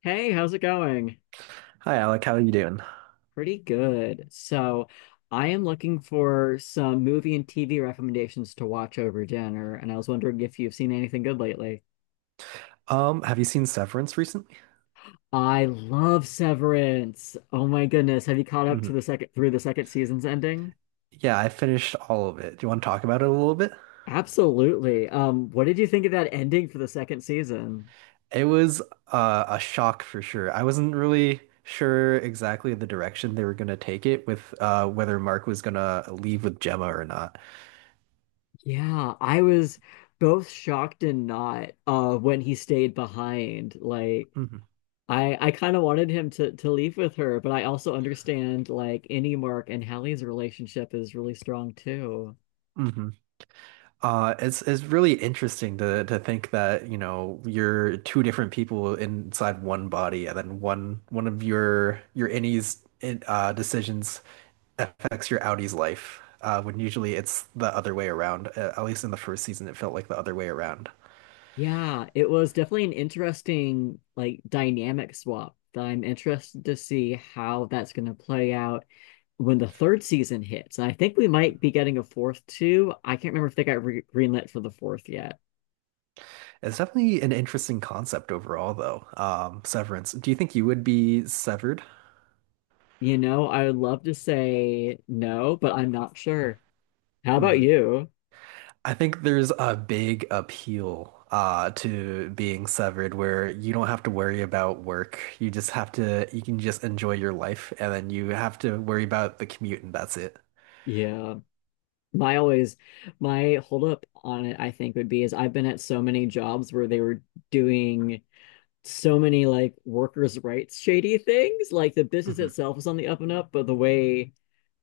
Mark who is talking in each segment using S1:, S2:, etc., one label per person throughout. S1: Hey, how's it going?
S2: Hi Alec, how are you doing?
S1: Pretty good. I am looking for some movie and TV recommendations to watch over dinner, and I was wondering if you've seen anything good lately.
S2: Have you seen Severance recently?
S1: I love Severance. Oh my goodness, have you caught up to the
S2: Mhm.
S1: second through the second season's ending?
S2: Yeah, I finished all of it. Do you want to talk about it a little bit?
S1: Absolutely. What did you think of that ending for the second season?
S2: It was a shock for sure. I wasn't really sure exactly the direction they were going to take it with whether Mark was going to leave with Gemma or not.
S1: Yeah, I was both shocked and not when he stayed behind. Like
S2: hmm
S1: I kind of wanted him to leave with her, but I also understand like any Mark and Hallie's relationship is really strong too.
S2: hmm it's really interesting to think that, you know, you're two different people inside one body, and then one of your innies decisions affects your Audie's life, when usually it's the other way around. At least in the first season, it felt like the other way around.
S1: Yeah, it was definitely an interesting like dynamic swap that I'm interested to see how that's going to play out when the third season hits. I think we might be getting a fourth too. I can't remember if they got re greenlit for the fourth yet.
S2: It's definitely an interesting concept overall, though. Severance. Do you think you would be severed?
S1: You know, I would love to say no, but I'm not sure. How about
S2: hmm
S1: you?
S2: I think there's a big appeal to being severed where you don't have to worry about work. You just have to, you can just enjoy your life, and then you have to worry about the commute, and that's it.
S1: Yeah. My always, my hold up on it, I think, would be is I've been at so many jobs where they were doing so many like workers' rights shady things. Like the business
S2: hmm
S1: itself was on the up and up, but the way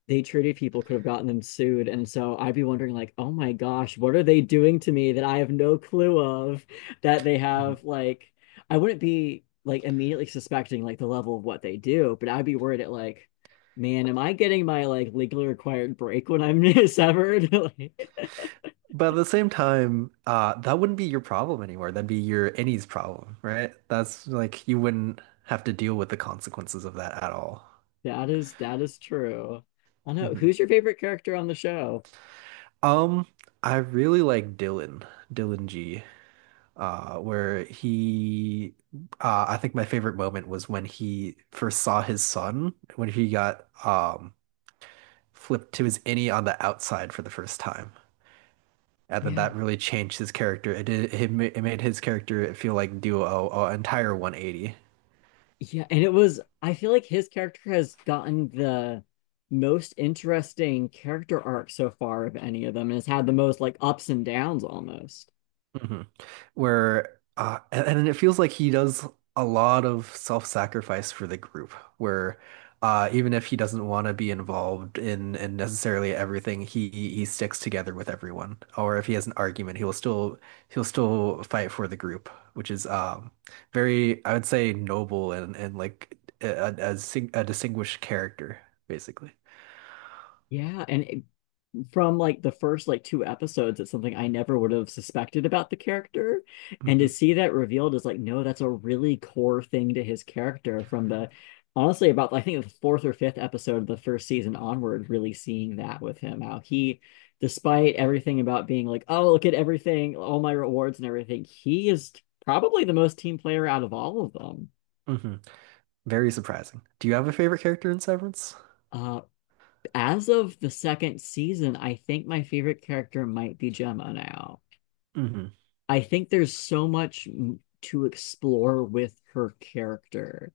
S1: they treated people could have gotten them sued. And so I'd be wondering, like, oh my gosh, what are they doing to me that I have no clue of that they have like I wouldn't be like immediately suspecting like the level of what they do, but I'd be worried at like, man, am I getting my like legally required break when I'm severed? Like,
S2: But at the same time, that wouldn't be your problem anymore. That'd be your any's problem, right? That's like you wouldn't have to deal with the consequences of that at all.
S1: that is true. I don't know.
S2: Mhm.
S1: Who's your favorite character on the show?
S2: Um, I really like Dylan, Dylan G, where he, I think my favorite moment was when he first saw his son, when he got flipped to his innie on the outside for the first time. And then
S1: Yeah.
S2: that really changed his character. It did, it made his character feel like do a entire 180.
S1: Yeah, and it was, I feel like his character has gotten the most interesting character arc so far of any of them and has had the most like ups and downs almost.
S2: hmm Where and it feels like he does a lot of self-sacrifice for the group, where even if he doesn't want to be involved in necessarily everything, he sticks together with everyone. Or if he has an argument, he'll still fight for the group, which is very, I would say, noble and like a, a distinguished character basically.
S1: Yeah, and it, from like the first like two episodes it's something I never would have suspected about the character and
S2: hmm
S1: to see that revealed is like no that's a really core thing to his character from the honestly about I think the fourth or fifth episode of the first season onward really seeing that with him how he despite everything about being like oh look at everything all my rewards and everything he is probably the most team player out of all of them.
S2: hmm Very surprising. Do you have a favorite character in Severance?
S1: uh as of the second season I think my favorite character might be Gemma now. I think there's so much to explore with her character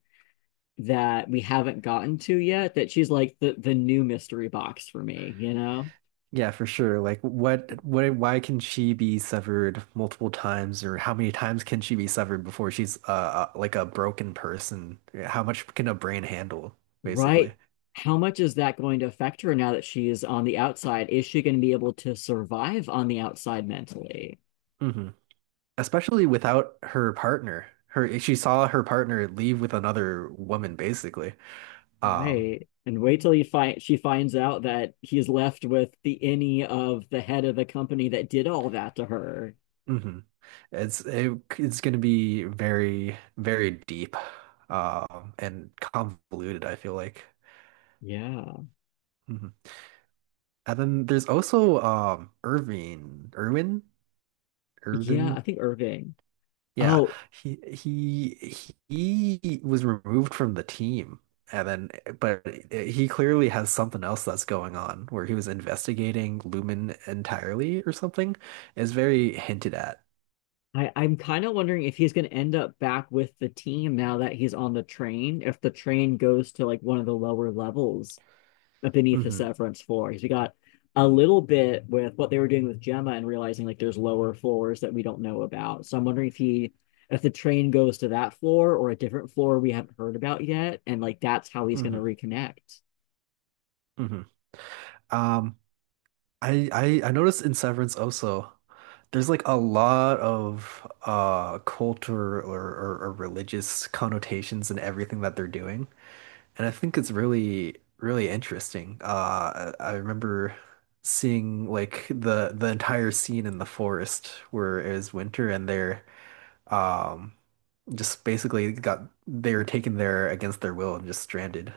S1: that we haven't gotten to yet that she's like the new mystery box for me, you know?
S2: Yeah, for sure. Like what why can she be severed multiple times, or how many times can she be severed before she's like a broken person? How much can a brain handle, basically?
S1: Right? How much is that going to affect her now that she is on the outside? Is she going to be able to survive on the outside mentally?
S2: hmm Especially without her partner. Her She saw her partner leave with another woman, basically. Um,
S1: Right. And wait till you find she finds out that he's left with the innie of the head of the company that did all that to her.
S2: hmm It's it, it's gonna be very, very deep, and convoluted, I feel like.
S1: Yeah.
S2: Mhm. And then there's also Irving, Irwin.
S1: Yeah, I
S2: Irvin.
S1: think Irving.
S2: Yeah,
S1: Oh,
S2: he he was removed from the team, and then but he clearly has something else that's going on where he was investigating Lumen entirely or something. Is very hinted at.
S1: I'm kind of wondering if he's going to end up back with the team now that he's on the train, if the train goes to like one of the lower levels beneath the
S2: hmm
S1: Severance floor. Because we got a little bit with what they were doing with Gemma and realizing like there's lower floors that we don't know about. So I'm wondering if the train goes to that floor or a different floor we haven't heard about yet. And like that's how he's going to
S2: hmm
S1: reconnect.
S2: hmm Um, I noticed in Severance also. There's like a lot of culture or religious connotations in everything that they're doing. And I think it's really, really interesting. I remember seeing like the entire scene in the forest where it was winter, and they're um just basically got they were taken there against their will and just stranded.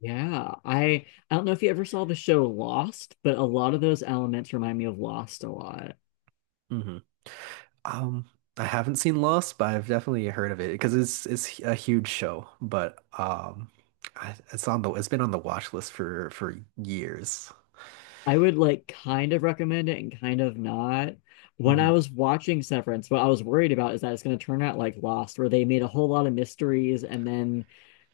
S1: Yeah. I don't know if you ever saw the show Lost, but a lot of those elements remind me of Lost a lot.
S2: hmm Um, I haven't seen Lost, but I've definitely heard of it because it's a huge show. But it's on the it's been on the watch list for years.
S1: I would like kind of recommend it and kind of not. When I
S2: hmm
S1: was watching Severance, what I was worried about is that it's going to turn out like Lost, where they made a whole lot of mysteries and then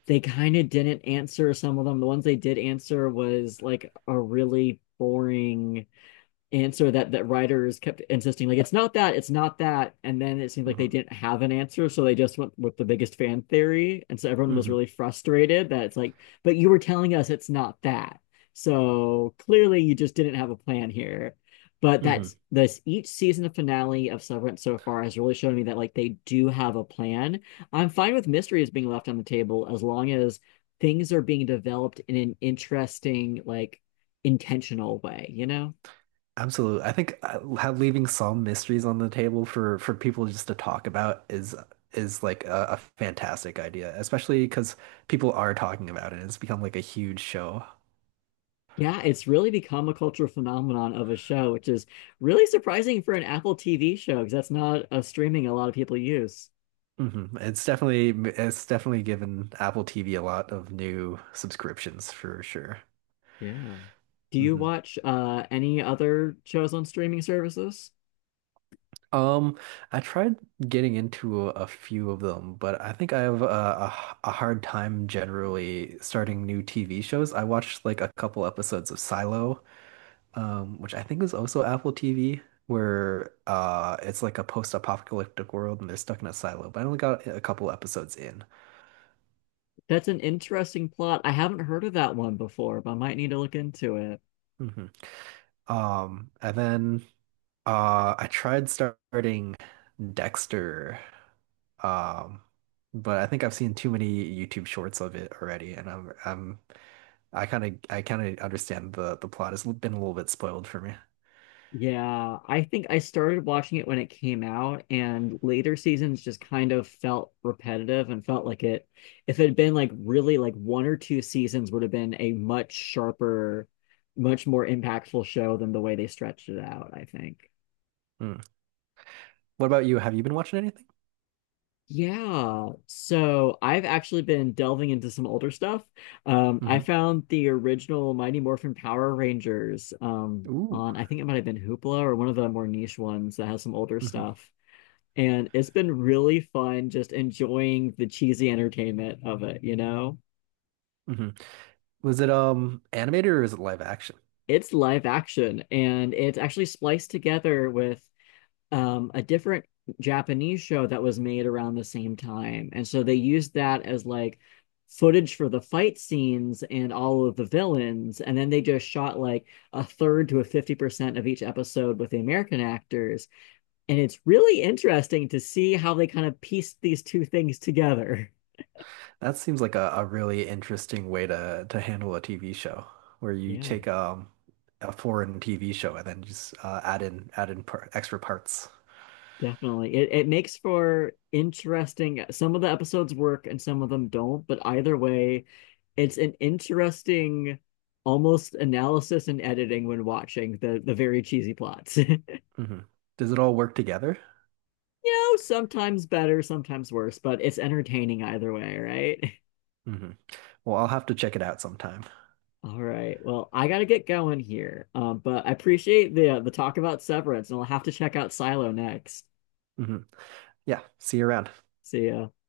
S1: they kind of didn't answer some of them. The ones they did answer was like a really boring answer that writers kept insisting like it's not that and then it seemed like they
S2: hmm
S1: didn't have an answer so they just went with the biggest fan theory and so everyone was
S2: hmm
S1: really frustrated that it's like but you were telling us it's not that so clearly you just didn't have a plan here but that's
S2: hmm
S1: this each season of finale of Severance so far has really shown me that like they do have a plan. I'm fine with mysteries being left on the table as long as things are being developed in an interesting like intentional way, you know.
S2: Absolutely. I think leaving some mysteries on the table for people just to talk about is like a fantastic idea, especially because people are talking about it. It's become like a huge show.
S1: Yeah, it's really become a cultural phenomenon of a show, which is really surprising for an Apple TV show because that's not a streaming a lot of people use.
S2: hmm It's definitely it's definitely given Apple TV a lot of new subscriptions for sure.
S1: Yeah. Do you
S2: hmm
S1: watch any other shows on streaming services?
S2: Um, I tried getting into a few of them, but I think I have a hard time generally starting new TV shows. I watched like a couple episodes of Silo which I think is also Apple TV, where it's like a post-apocalyptic world and they're stuck in a silo. But I only got a couple episodes in.
S1: That's an interesting plot. I haven't heard of that one before, but I might need to look into it.
S2: hmm and then I tried starting Dexter, um, but I think I've seen too many YouTube shorts of it already, and I kind of understand the plot has been a little bit spoiled for me.
S1: Yeah, I think I started watching it when it came out, and later seasons just kind of felt repetitive and felt like it, if it had been like really like one or two seasons, would have been a much sharper, much more impactful show than the way they stretched it out, I think.
S2: Mm. What about you? Have you been watching anything?
S1: Yeah, so I've actually been delving into some older stuff. I
S2: hmm
S1: found the original Mighty Morphin Power Rangers
S2: Ooh.
S1: on, I think it might have been Hoopla or one of the more niche ones that has some older
S2: hmm
S1: stuff. And it's been really fun just enjoying the cheesy entertainment of it, you know?
S2: hmm Was it animated, or is it live action?
S1: It's live action and it's actually spliced together with a different Japanese show that was made around the same time. And so they used that as like footage for the fight scenes and all of the villains. And then they just shot like a third to a 50% of each episode with the American actors. And it's really interesting to see how they kind of pieced these two things together.
S2: That seems like a really interesting way to handle a TV show where you
S1: Yeah.
S2: take a foreign TV show, and then just add in par extra parts.
S1: Definitely. It makes for interesting. Some of the episodes work and some of them don't, but either way, it's an interesting almost analysis and editing when watching the very cheesy plots.
S2: hmm Does it all work together?
S1: You know, sometimes better, sometimes worse, but it's entertaining either way, right?
S2: hmm Well, I'll have to check it out sometime.
S1: All right. Well, I gotta get going here. But I appreciate the talk about Severance, and I'll have to check out Silo next.
S2: hmm Yeah, see you around.
S1: See ya.